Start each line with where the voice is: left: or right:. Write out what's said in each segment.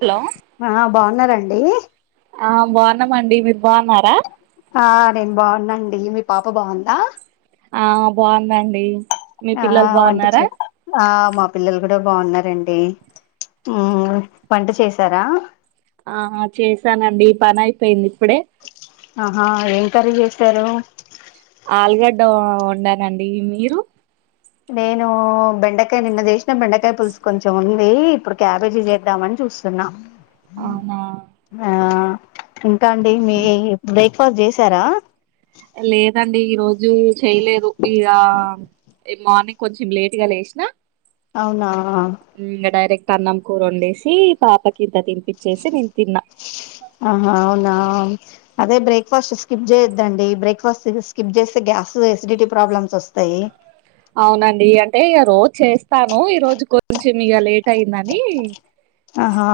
right: Hello.
left: హా బావున్నారా అండి.
right: ఆ బావున్నామండి మీరు బావున్నారా.
left: హా నేను బావున్నా అండి మీ పాప బావుందా.
right: ఆ బావుందండి మీ
left: ఆ
right: పిల్లలు
left: వంట
right: బావున్నారా.
left: చే ఆ మా పిల్లలు కూడా బావున్నారండి ఉ పంట చేసారా.
right: ఆ హా చేశానండి పని అయిపోయింది ఇప్పుడే.
left: ఆహా ఏం కర్రీ చేశారు.
right: ఆల్గడ్డ వండాను అండి మీరూ.
left: నేను బెండకాయ నిన్న చేసిన బెండకాయ పులుసు కొంచెం ఉంది ఇప్పుడు క్యాబేజీ చేద్దామని చూస్తున్నా.
right: అవునా.
left: ఆ ఇంకా అండి మీ బ్రేక్ఫాస్ట్ చేసారా.
right: లేదండి ఈ రోజు చేయలేదు ఇగ. ఈ మార్నింగ్ కొంచెం లేట్ గా లేసినా.
left: అవునా.
right: హు ఇంక డైరెక్ట్ అన్నం కూర వండేసి పాపకి ఇంత తినిపిచ్చేసి నేను తిన్నా.
left: ఆహా అవునా. అదే బ్రేక్ఫాస్ట్ స్కిప్ చేయొద్దండి బ్రేక్ఫాస్ట్ స్కిప్ చేస్తే గ్యాస్ ఎసిడిటీ ప్రాబ్లమ్స్ వస్తాయి.
right: అవునండి అంటే ఇగ రోజు చేస్తాను ఈ రోజు కొంచెం ఇగ లేట్ అయిందని.
left: ఆహా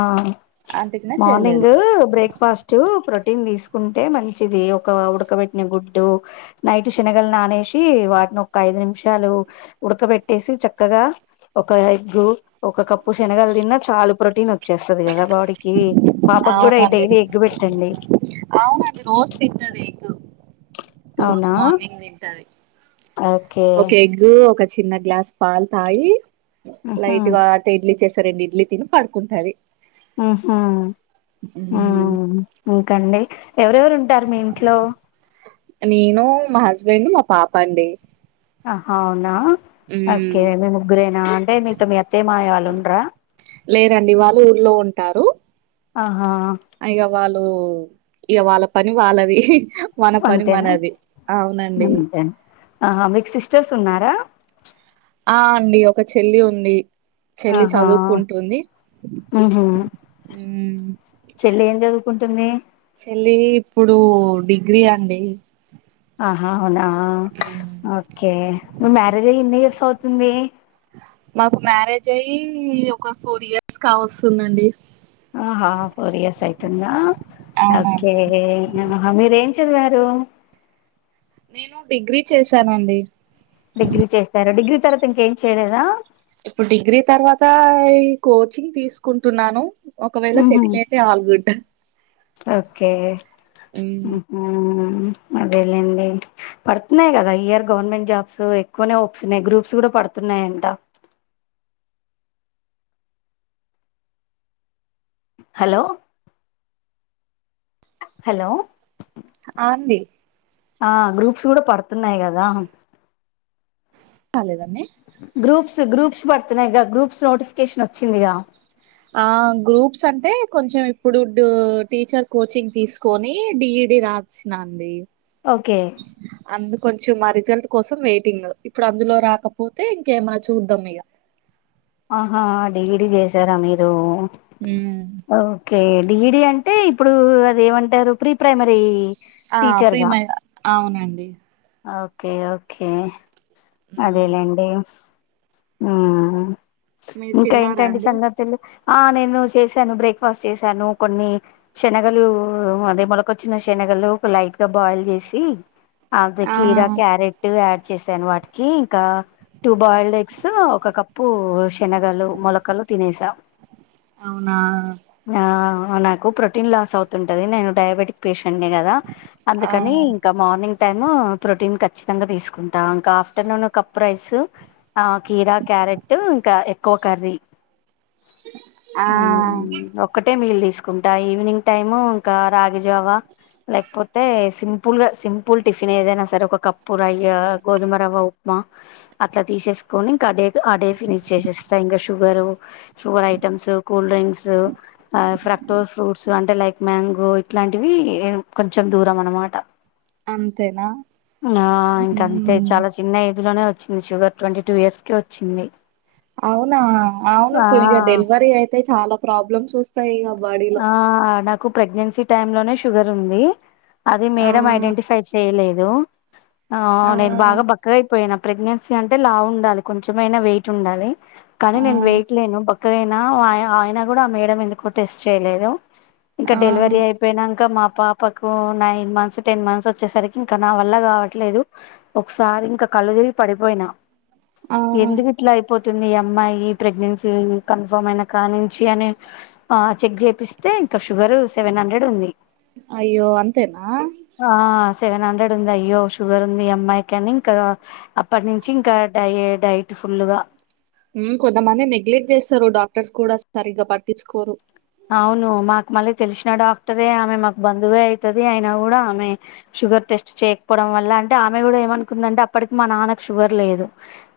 right: అందుకనే
left: మార్నింగ్
right: చేయలేదు
left: బ్రేక్ఫాస్ట్. టూ ప్రోటీన్ తీసుకుంటే మంచిది ఒక ఉడకబెట్టిన గుడ్డు. నైట్ శనగల నానేసి వాటిని ఒక్క ఐదు నిమిషాలు ఉడకబెట్టేసి చక్కగా. ఒక ఎగ్గు ఒక కప్పు శనగలు తిన్నా చాలు ప్రోటీన్ వచ్చేస్తుంది కదా బాడీకి. పాపకు కూడా డైలీ ఎగ్గు పెట్టండి.
right: అవును అది రోజు తింటది ఎగ్గు.
left: అవునా ఒ.
right: ఒక ఎగ్గు ఒక చిన్న గ్లాస్ పాలు తాయి
left: ఉహు
right: లైట్గా. ఇడ్లీ చేస్తా రెండు ఇడ్లీ తిని పడుకుంటాది.
left: ఊహు ఉ
right: మ్మ్.
left: ఇంకండి ఎవరెవరు ఉంటారు మీ ఇంట్లో.
right: నేను మా హస్బెండ్ మా పాప అండి.
left: అహా అవునా ఓకే
right: మ్మ్.
left: మీ ముగ్గురేనా అంటే మీతో మీ అత్తయ్య మావయ్య వాళ్లు ఉండరా.
right: లేరండి వాళ్ళు ఊళ్లో ఉంటారు
left: ఆహా
right: ఇక వాళ్ళు ఇక వాళ్ళ పని వాళ్ళది మన పని
left: అంతేనా
right: మనది అవునండి
left: ఆ మీకు సిస్టర్స్ ఉన్నారా
right: ఆ అండి ఒక చెల్లి ఉంది చెల్లి
left: ఆహా
right: చదువుకుంటుంది
left: ఉహు
right: హుమ్
left: చెల్లి ఏం చదువుకుంటుంది
right: చెల్లి ఇప్పుడు డిగ్రీ అండి
left: ఆహా అవునా ఓకే మీ మ్యారేజ్ అయ్యి ఏన్ని ఇయర్స్ అవుతుంది
right: మాకు మ్యారేజ్ అయ్యి ఒక ఫోర్ ఇయర్స్ కావస్తుందండి
left: ఆహా ఫోర్ ఇయర్స్ అయితుందా ఓకే
right: అవునండి
left: హా మీరూ ఏం చదివారు
right: నేను డిగ్రీ చేశానండి
left: డిగ్రీ చేసారు డిగ్రీ తర్వాత ఇంకేం చేయలేదా
right: ఇప్పుడు డిగ్రీ తర్వాత ఈ కోచింగ్ తీసుకుంటున్నాను ఒకవేళ
left: ఉహు
right: సెటిల్ అయితే ఆల్ గుడ్ హుమ్
left: హుమ్ అదేలేండి పడుతున్నాయి కదా ఈ ఇయర్ గవర్నమెంట్ జాబ్స్ ఎక్కువనే హోప్స్ ఉన్నాయి గ్రూప్స్ కూడా పడుతున్నాయంట హలో హలో
right: ఆతీ
left: ఆ గ్రూప్స్ కూడా పడుతున్నాయి కదా
right: కాలేదన్ని
left: గ్రూప్స్ గ్రూప్స్ పడుతున్నాయి గా గ్రూప్స్ నోటిఫికేషన్ వచ్చిందిగా
right: ఆ గ్రూప్స్ అంటే కొంచెం ఇప్పుడు టీచర్ కోచింగ్ తీసుకు కొని డి ఇ డి రాసినా అండి
left: ఓకే
right: అందు కొంచెం మా రిజల్ట్ కోసం వెయిటింగ్ ఇప్పుడు అందులో రాకపోతే ఇంకేమనా చూద్దాం ఇక
left: ఆహా డి ఇ డి చేసారా మీరు
right: హుమ్
left: ఓకే డిఇ డి అంటే ఇప్పుడు అది ఏమంటారు ప్రీ ప్రైమరీ
right: ఆ
left: టీచర్ గా
right: ప్రీమ అవునండి
left: ఓకే ఓకే
right: మ్మ్
left: అదేలేండి హుమ్
right: మీరు
left: ఇంకా
right: తిన్నారా
left: ఏంటండి
right: అండి
left: సంగతులు ఆ నేను చేశాను బ్రేక్ఫాస్ట్ చేశాను కొన్ని శనగలు అదే మొలక వచ్చిన శనగలు ఒక లైట్ గా బాయిల్ చేసి అంద్
right: ఆ
left: కీరా క్యారేట్ యాడ్ చేసాను వాటికి ఇంకా టూ బాయిల్డ్ ఎగ్స్ ఒక కప్పు శనగలు మొలకలు తినేశా
right: అవునా
left: ఆ నాకు ప్రోటీన్ లాస్ అవుతుంటది నేను డయాబెటిక్ పేషెంట్ ని కదా
right: ఆ
left: అందుకని ఇంకా మార్నింగ్ టైమ్ ప్రోటీన్ ఖచ్చితంగా తీసుకుంటా ఇంకా ఆఫ్టర్నూన్ కప్పు రైస్ ఆ కీరా క్యారెట్ ఇంకా ఎక్కువ కర్రీ
right: ఆ
left: ఒకటే మీల్ తీసుకుంట ఈవినింగ్ టైము ఇంకా రాగిజవా లేకపోతే సింపుల్ గా సింపుల్ టిఫిన్ ఏదైనా సరే ఒక కప్పు రాయ గోధుమ రవ్వ ఉప్మ అట్ల తీసేసుకొని ఇంక అడే ఆడే ఫినిష్ చేసేస్తా ఇంకా sugar sugar items cool drinks ఆ ఫ్రాక్టో ఫ్రూట్స్ అంటే లైక్ మ్యాంగో ఇట్లాంటివి కొంచెం దూరం అనమాట
right: అంతేనా
left: ఆ ఇంక అంతే
right: మ్మ్
left: చాలా చ చిన్న ఏజ్ లోనే వచ్చింది షుగర్ ట్వంటీ టూ ఇయర్స్ కే వచ్చింది
right: అవునా అవునా
left: ఆ
right: కం డెలివరీ అయితే చాలా ప్రాబ్లమ్స్ వస్తాయిక బాడీలో
left: ఆ నాకు ప్రెగ్నెన్సీ టైమ్ లోనే షుగర్ ఉంది అది
right: ఆ
left: మేడం ఐడెంటిఫై చేయలేదు ఆ నేను బాగ బ బక్కగా అయిపోయినా ప్రెగ్నెన్సీ అంటే లావు ఉండాలి కొంచెమైనా వెయిట్ ఉండాలి కానీ
right: ఆ
left: నేను వెయిట్ లేను బ బక్కగ ఆయన ఆయ కూడా మేడ ఎందుకు టెస్ట్ చేయలేదు ఇంకా
right: ఆ
left: డెలివరీ అయి అయిపోయినాక మా పాపకు నైన్ మంత్స్ టెన్ మంత్స్ వచ్చేసరికి ఇంక నా వల్ల కావట్లేదు ఒకసారి ఇంక కళ్ళు [unintelligible] రిగి పడిపోయినా
right: ఆ
left: ఎందుకు ఎట్లా అయిపోతుంది ఈ అమ్మాయి ప్రెగ్నెన్సీ కన్ఫర్మ్ అయిన కా నుంచి అని ఆ చెక్ చేపిస్తే ఇంక షుగర్ సెవెన్ హండ్రెడ్ ఉంది
right: అయ్యో అంతేన
left: ఆ సెవెన్ హండ్రెడ్ ఉంది అయ్యో షుగర్ ఉంది అమ్మాయికి అని ఇంక అప్పటి నుంచి ఇంకా డై డైట్ ఫుల్గ
right: కొంతమంది నెగ్లెక్ట్ చేస్తారు డాక్టర్స్ కూడ సరిగ్గ పట్టిచుకోరు
left: అవును మాకు మళ్ళీ తెలిసిన డాక్టరే ఆమె మాకు బంధువే అవుతది అయిన కూడ ఆమె షుగర్ టెస్ట్ చేయకపోవడం వల్ల అంటే ఆమె కూడా ఏమనుకుందంటే అప్పటికి మా నాన్నకు షుగర్ లేదు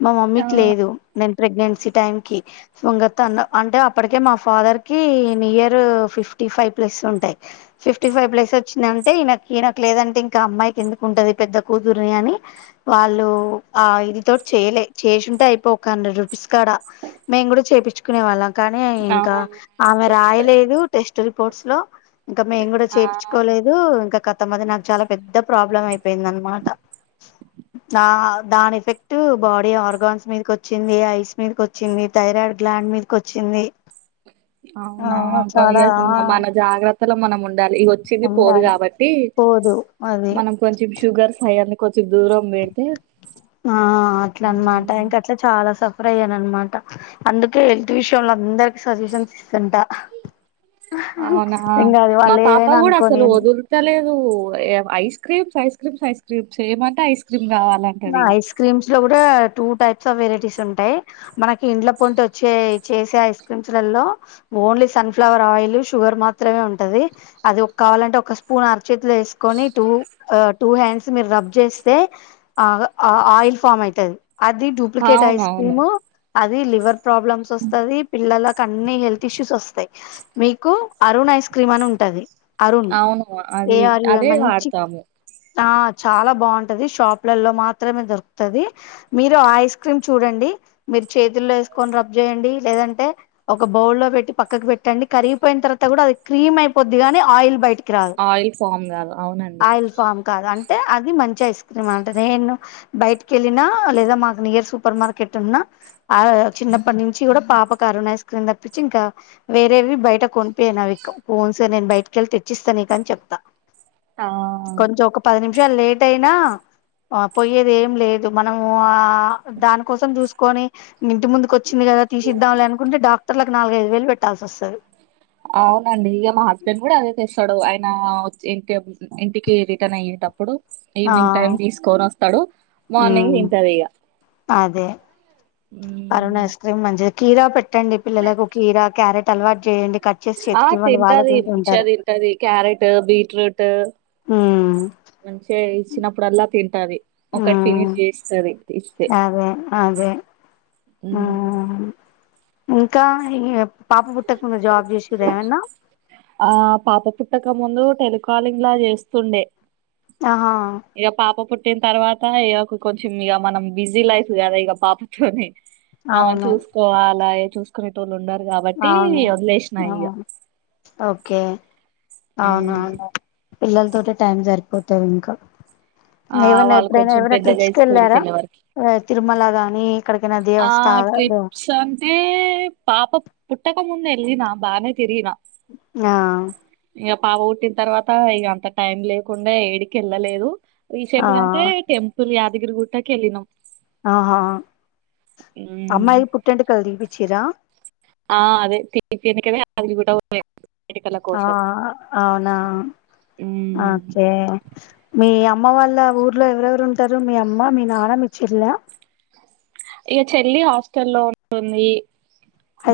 left: మా మమ్మీకి
right: ఆ
left: లేదు నేను ప్రెగ్నెన్సీ టైం కి [unintelligible] అన్న అంటే అప్పటికే మా ఫాదర్ కి నియర్ ఫిఫ్టీ ఫైవ్ ప్లస్ ఉంటాయ్ ఫిఫ్టీ ఫైవ్ ప్లేస్ వచ్చిందంటే ఇనకు ఇనక లేదంటే ఇంకా అమ్మాయికి ఎందుకు ఉంటంది పెద్ద కూతురిని అని వాళ్ళు ఆయనతో చేయలే చేసింటే అయిపోయి ఒక హండ్రెడ్ రూపీస్ కాడ మేము కూడ చెపిచ్చు కునే వాళ్ళం కానీ
right: ఆ
left: ఇంకా ఆమె రాయలేదు టెస్ట్ రిపోర్ట్స్ లో ఇంకా మేము కూడ
right: ఆ
left: చేపైచుకోలే [unintelligible] ఇంకా కతం నాకు చాల పెద్ద ప్రాబ్లం అయిపోయింది అనమాట ద దాని ఎఫెక్ట్ బాడీ ఆర్గాన్స్ మీదకి వచ్చింది ఐస్ మీదకి వచ్చింది థైరాయిడ్ గ్లాండ్ [unintelligible] కొచ్చింది
right: [unintelligible] మన జాగ్రత్తలో మనం ఉండాలి ఇగో [unintelligible] పోదు
left: ఉండాలి
right: కాబట్టి
left: పోదు అది
right: మనం కొంచెం షుగర్ ఫైర్ ని కొంచెం దూరం పెడితే
left: ఆ అట్ల అనమాట
right: ఉమ్,
left: ఇంక అట్లా చాల సఫర్ అయ్యాననమాట అందుకే హెల్త్ విషయంలో అందరికి సజెషన్స్ ఇస్తుంట
right: అవునా
left: ఇంగ అది వాళ్ళు ఏవైన అనుకోని అని
right: ఇస్తా లేదు ice creams ice creams ice creams ఏమంటే ఐస్ క్రీమ్ కావాల
left: ఐస్ క్రీమ్స్ లో కూడ టూ టైప్స్ ఆఫ్ వెరైటీస్ ఉంటాయి మనకి ఇండ్ల పొంట వచ్చే చేసే ఐస్ క్రీమ్స్లలో ఓన్లీ సన్ఫ్లవర్ ఆయిల్ షుగర్ మాత్రమే ఉంటది అది ఒక కావాలంటే ఒక స్పూన్ అరచేతిలో వేసుకొని టు ఆ టూ హ్యాండ్స్ మీరు రబ్ చేస్తే ఆగా ఆ ఆయిల్ ఫామ్ అవుతది అది డూప్లికేట్ ఐస్
right: అవునవును
left: క్రీమ్ అది లివర్ ప్రాబ్లమ్స్ వస్తుది పిల్లలకి అన్ని హెల్త్ ఇష్యూస్ వస్తాయి మీకు అరుణ్ ఐస్ క్రీమ్ అని ఉంటది అరుణ్
right: అవును
left: ఏ
right: అది
left: ఆర్ యు ఎన్
right: అదే
left: మంచి
right: వాడతాము
left: ఆ చాలా బాగుంటది షాప్ ప్లల్లో మాత్రమే దొరుకుతది మీరు ఐస్ క్రీమ్ చూడండి మీరు చేతుల్లో వేసుకొని రబ్ చేయండి లేదంటే ఒక బౌల్ లో పెట్టి పక్కకు పెట్టండి కరిగిపోయిన తర్వాత కూడా అది క్రీమ్ అయిపోద్ది గాని ఆయిల్ బయట్ కిరాదు
right: ఆయిల్ ఫామ్ కాదు అవునండి
left: ఆయిల్ ఫామ్ కాదు అంటే అది మంచి ఐస్ క్రీమ్ అన్ టరేను బయటికి వెళ్ళిన లేదా మాకు నియర్ సూపర్ మార్కెట్ ఉన్నా ఆ చిన్నప్పటి నుంచి కూడా పాపకు అరుణ్ ఐస్ క్రీమ్ తక్ప్పించి ఇంకా వేరేవి బయట కొనిపోయాయిను అవి ఇక ఫోన్ సే నేను బయటికిెళ్ళి తెచ్చిస్తాను ఏ కానీ చెప్తా
right: ఆ
left: కొంచం ఒక పది నిమిషాలు లేట్ అయినా ఆ పోయేది ఏం లేదు మనము ఆ దానికోసం చూసుకొని ఇంటి ముందుకు వచ్చింది కదా తీసిద్దాంలే అనుకుంటే డాక్టర్లకు నాలుగ ఐదు వేలు పెట్టాల్సి వస్తది
right: అవునండి ఇగ మా హస్బెండ్ కూడా అదే చేస్తాడు ఆయన వచ్చే ఇంకేం ఇంటికి రిటర్న్ అయ్యేటప్పుడు
left: ఆ
right: ఈవినింగ్ టైమ్ తీసుకొని వస్తాడు మార్నింగ్
left: ఉమ్
right: తింటది ఇగ ఉ
left: జే మంచిది కీరా పెట్టండి పిల్లలకు కీరా క్యారెట్ అలవాటు చేయండి కట్ చేసి
right: ఆ
left: చేతికి ఇవ్వండి వాళ్ళే
right: తింటది
left: తింటూ
right: మంచి గా
left: ఉంటారు
right: తింటది క్యారెటు, బీట్రూటు
left: ఉ
right: మంచి గా ఇచ్చినప్పుడు అల్లా తింటది ఒకటి
left: ఉమ్
right: ఫినిష్ చేస్తాది ఇస్తే
left: అదే అదే
right: ఉ
left: ఉమ్ ఇంకా ఇగ పాప పుట్టక ముందు జాబ్ చేసిర్రా ఏమన్నా
right: ఆ పాప పుట్టక ముందు టెలికాలింగ్ లా చేస్తుండే
left: ఆహా
right: ఇగ పాప పుట్టిన తర్వాత ఇగా కొంచెం ఇగా మనం బిజీ లైఫ్ కదా ఇగా పాపతోనే ఆమెను
left: అవును
right: చూసుకోవాల ఏ చూస్ పట్టుకునేటోళ్లు ఉండారు కాబట్టి
left: అవును
right: వదిలేసినాయి
left: అవును
right: ఇగా
left: ఓకే అవునవును పిల్లలతోటే టైం సరిపోతది ఇంకా
right: ఆ
left: ఏమైనా
right: వాళ్ళు
left: ఎప్పుడైనా
right: కొంచెం
left: ఏమనా
right: పెద్దగా
left: ట్రిప్స్కి
right: స్కూల్ కి
left: వెళ్ళారా
right: వెళ్ళే వరకి
left: ఏ తిరుమల గాని ఎక్కడికన్నా దేవస్థానాలు
right: ఏ పాప పుట్టక ముందు ఏళ్లిన బానే తిరిగిన
left: ఆ
right: ఇగా పాప పుట్టిన తర్వాత ఇగా అంత టైం లేకుండా ఏడికి ఏళ్ళలేదు రీసెంట్
left: ఆ
right: గా అంటే టెంపుల్ యాదగిరి గుట్టకి ఏళ్ళినాం
left: ఆహా
right: ఉమ్.
left: అమ్మాయిది పుట్టింటికల్ తీపిచ్చిర్రా
right: ఆ అదే తీపిచ్చిందకే అనే యాదగిరి పో
left: ఆ అవునా
right: హ్మ్
left: ఓకే మీ అమ్మ వాళ్ళ ఊర్లో ఎవరెవరు ఉంటారు మీ అమ్మ మీ నాన్న మీ చెల్లె
right: ఇగా చెల్లి హాస్టల్ లో ఉంటుంది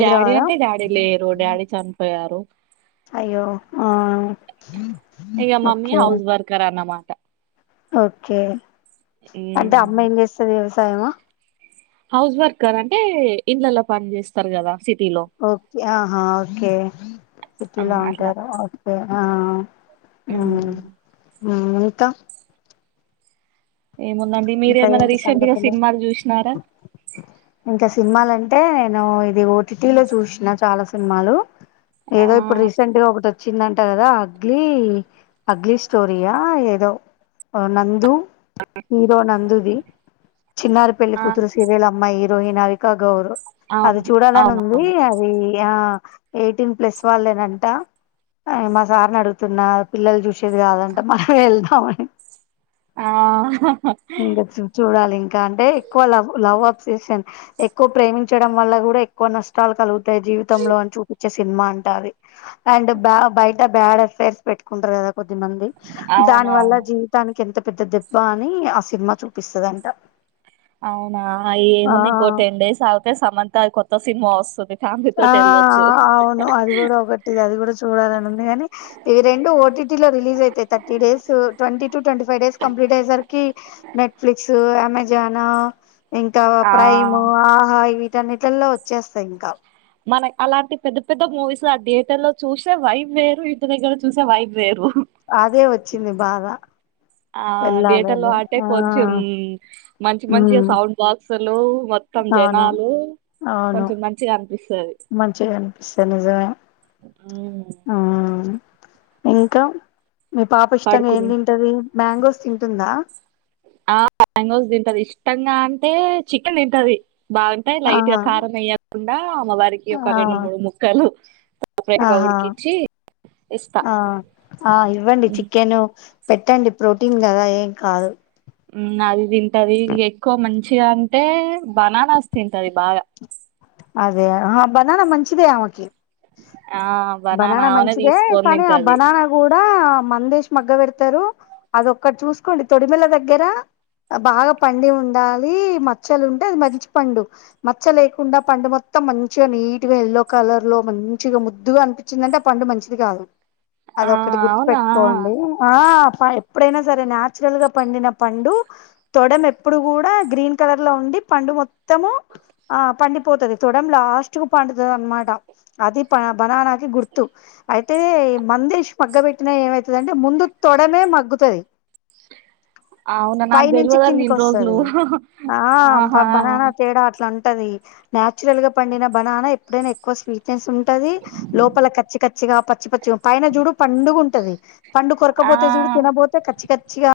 right: డాడీ అంటే డాడీ లేరు డాడీ చనిపోయారు
left: అయ్యో ఆ ఓకే
right: క్కర అన్నమాట
left: ఓకే అంటే
right: హ్మ్
left: అమ్మ ఏం చేస్తది వ్యవసాయమా
right: హౌస్ వర్కర్ అంటే ఇండ్లల్ల పని చేస్తరు గదా సిటీలో
left: ఓకే ఆహా ఓకే
right: ఆ
left: సిటీలో
right: అట్లా
left: ఉంటారా ఓకె ఆ ఆ ఆ
right: హ్మ్
left: ఉమ్ ఇంకా
right: ఏముందండి మీరు
left: ఇంకా
right: ఏమన్న
left: ఏంటి
right: రీసెంట్ గ
left: సంగతులు
right: సినిమాలు చూసినారా
left: ఇంక సినిమాలంటే నేను ఇది ఓ టి టీ లో చూసిన చాలా సినిమాలు
right: ఆ
left: ఏదో ఇప్పుడు రీసెంట్ గ ఒకటోచ్ చిందంట గదా అగ్లీ అగ్లీ స్టోరియా ఏదో నందు హీరో నందుది చిన్నారి ప్ పెళ్లి
right: ఆ
left: కూతురు సీరియల్ అమ్మాయి హీరోయిన్ అవికా గౌర్ అది
right: అవును
left: చూడాలని
right: అవును
left: ఉందీ అద్ ఇ ఆ ఎయిటీన్ ప్లస్ వాళ్ళేనంట మా సార్ని అడుగుతున్నా పిల్లలు చూసేది కాదంటే మనమే ఎళ్దామని
right: ఆ
left: ఇంకా చూడాలి ఇంక అంటే ఎక్కువ లవ్ లవ్ అప్సేషన్ ఎక్కువ ప్రేమించడం వల్ల గూడ ఎక్కువ నష్టాలు కలుగుతయి జీవితంలో అని చూపిచ్చేసి సినిమా అంట అది అండ్ బ్య బయట బ్యాడ్ అఫైర్స్ పెట్టుకుంటరు గదా కొద్దిమంది
right: అవును
left: దాని వల్ల
right: అవును
left: జీవితానికి ఎంత పెద్ద దెబ్బ అని ఆ సినిమా చూపిస్తదంట
right: అవునా అ
left: ఆ
right: ఏముంది ఇంకో టెన్ డేస్ ఆగుతే సమంత కొత్త సినిమా వస్తుంది ఫ్యామిలీ
left: ఆ
right: తోటి వెళ్ళొచ్చు
left: అవును అది గూడ ఒకటి అది కూడ చూడాలనుంది గని ఇవి రెండు ఓ టీ లో రిలీజ్ అయితయి, thirty days twenty to twenty five days complete అయే సరికి నెట్ఫ్లిక్స్, అమెజాన్ ఇంకా
right: ఆ
left: ప్రైమ్, ఆహా వీటన్నిట్లల్లో వచ్చేస్తయి ఇంకా
right: మనక్ అలాంటి పెద్ద పెద్ద మూవీస్ ఆ థియేటర్ లో చూసే వైబ్ వేరు ఇంటి దగ్గర చూసే వైబ్ వేరు
left: అదే వోచ్చింది బాద
right: ఆ థియేటర్లో అంటే కొంచెం మంచి
left: ఉమ్
right: మంచిగ సౌండ్ బాక్సులు మొత్ తం
left: అవును
right: జనాలు
left: అవును
right: కొంచెం మంచిగనిపిస్తది
left: మంచిగా అనిపిస్తది నిజమే
right: ఉమ్
left: ఆ ఇంక మీ పాప ఇష్టంగ ఏం
right: పడుకుని
left: తింటది మ్యాంగోస్ తింటుందా
right: ఆ మ్యాంగోస్ తింటది ఇష్టంగా అంటే చికెన్ తింటది బాగ అంటె లైట్ గ
left: ఆహా
right: కారం ఎయ్యోద్ కుండా అమ్మవారికి ఒక
left: ఆ
right: రెండు మూడు ముక్కలు బయట
left: ఆహా
right: గౌడికిచ్చి
left: ఆ ఆ ఇవ్వండి
right: ఉమ్,
left: చికెను పెట్టండి ప్రోటీన్ గదా ఏం కాదు
right: ఉమ్ అది తింటది ఇగ ఎక్కువ మంచిగ అంటే బనానాస్ తింటది బాగా
left: అదే ఆ బనాన మంచిదే ఆమెకి
right: ఆ
left: బనానా
right: ఆమెనే
left: మంచిదే
right: తీసుకొని
left: కనీ ఆ
right: తింటది
left: బనాన కూడా మందేష్ మగ్గ పెడతరు అదొక్కటి చూసుకోండి తొడిమల దగ్గర బాగా పండి ఉండాలి మచ్చలు ఉంటే అది మంచి పండు మచ్చ లేకుండ పండు మొత్తం మంచిగ నీట్గ ఎల్లో కలర్ లో మంచిగ ముద్దుగన్ పిచ్చిందంటే ఆ పండు మంచిది కాదు
right: ఆ
left: అదొక్కటి గుర్తు
right: అవునా
left: పెట్టుకోండి ఆ ఎప్పుడైనా సరే నాచురల్ గ పండిన పండు తొడెమేప్పుడు గూడ గ్రీన్ కలర్ లో ఉండి పండు మొత్తము ఆ పండిపోతది తోడేం లాస్ట్కు పండుతదన్మాట అది ప బనాన కి గుర్తు అయితే మందేశ్ మగ్గ పెట్టినయ్ ఏమైతధంటే ముందు తొడమే మగ్గుతది
right: అవునా
left: పై
right: నాకు
left: నుంచి
right: తెల్వదని
left: కిందికి
right: ఇన్ని రోజులు
left: వస్తాది ఆ ప
right: ఆహా
left: బనానా తేడా అట్లా ఉంటది నాచురల్ గా పండిన బనానా ఎప్పుడైనా ఎక్కువ స్వీట్నెస్ ఉంటది లోపల కచ్చి కచ్చిగా పచ్చి పచ్చిగా పైన చూడు పండుగ ఉంటంది పండు కొరకపోతే చూడు
right: ఆ
left: తినబోతే అంటే కచ్చి కచ్చిగా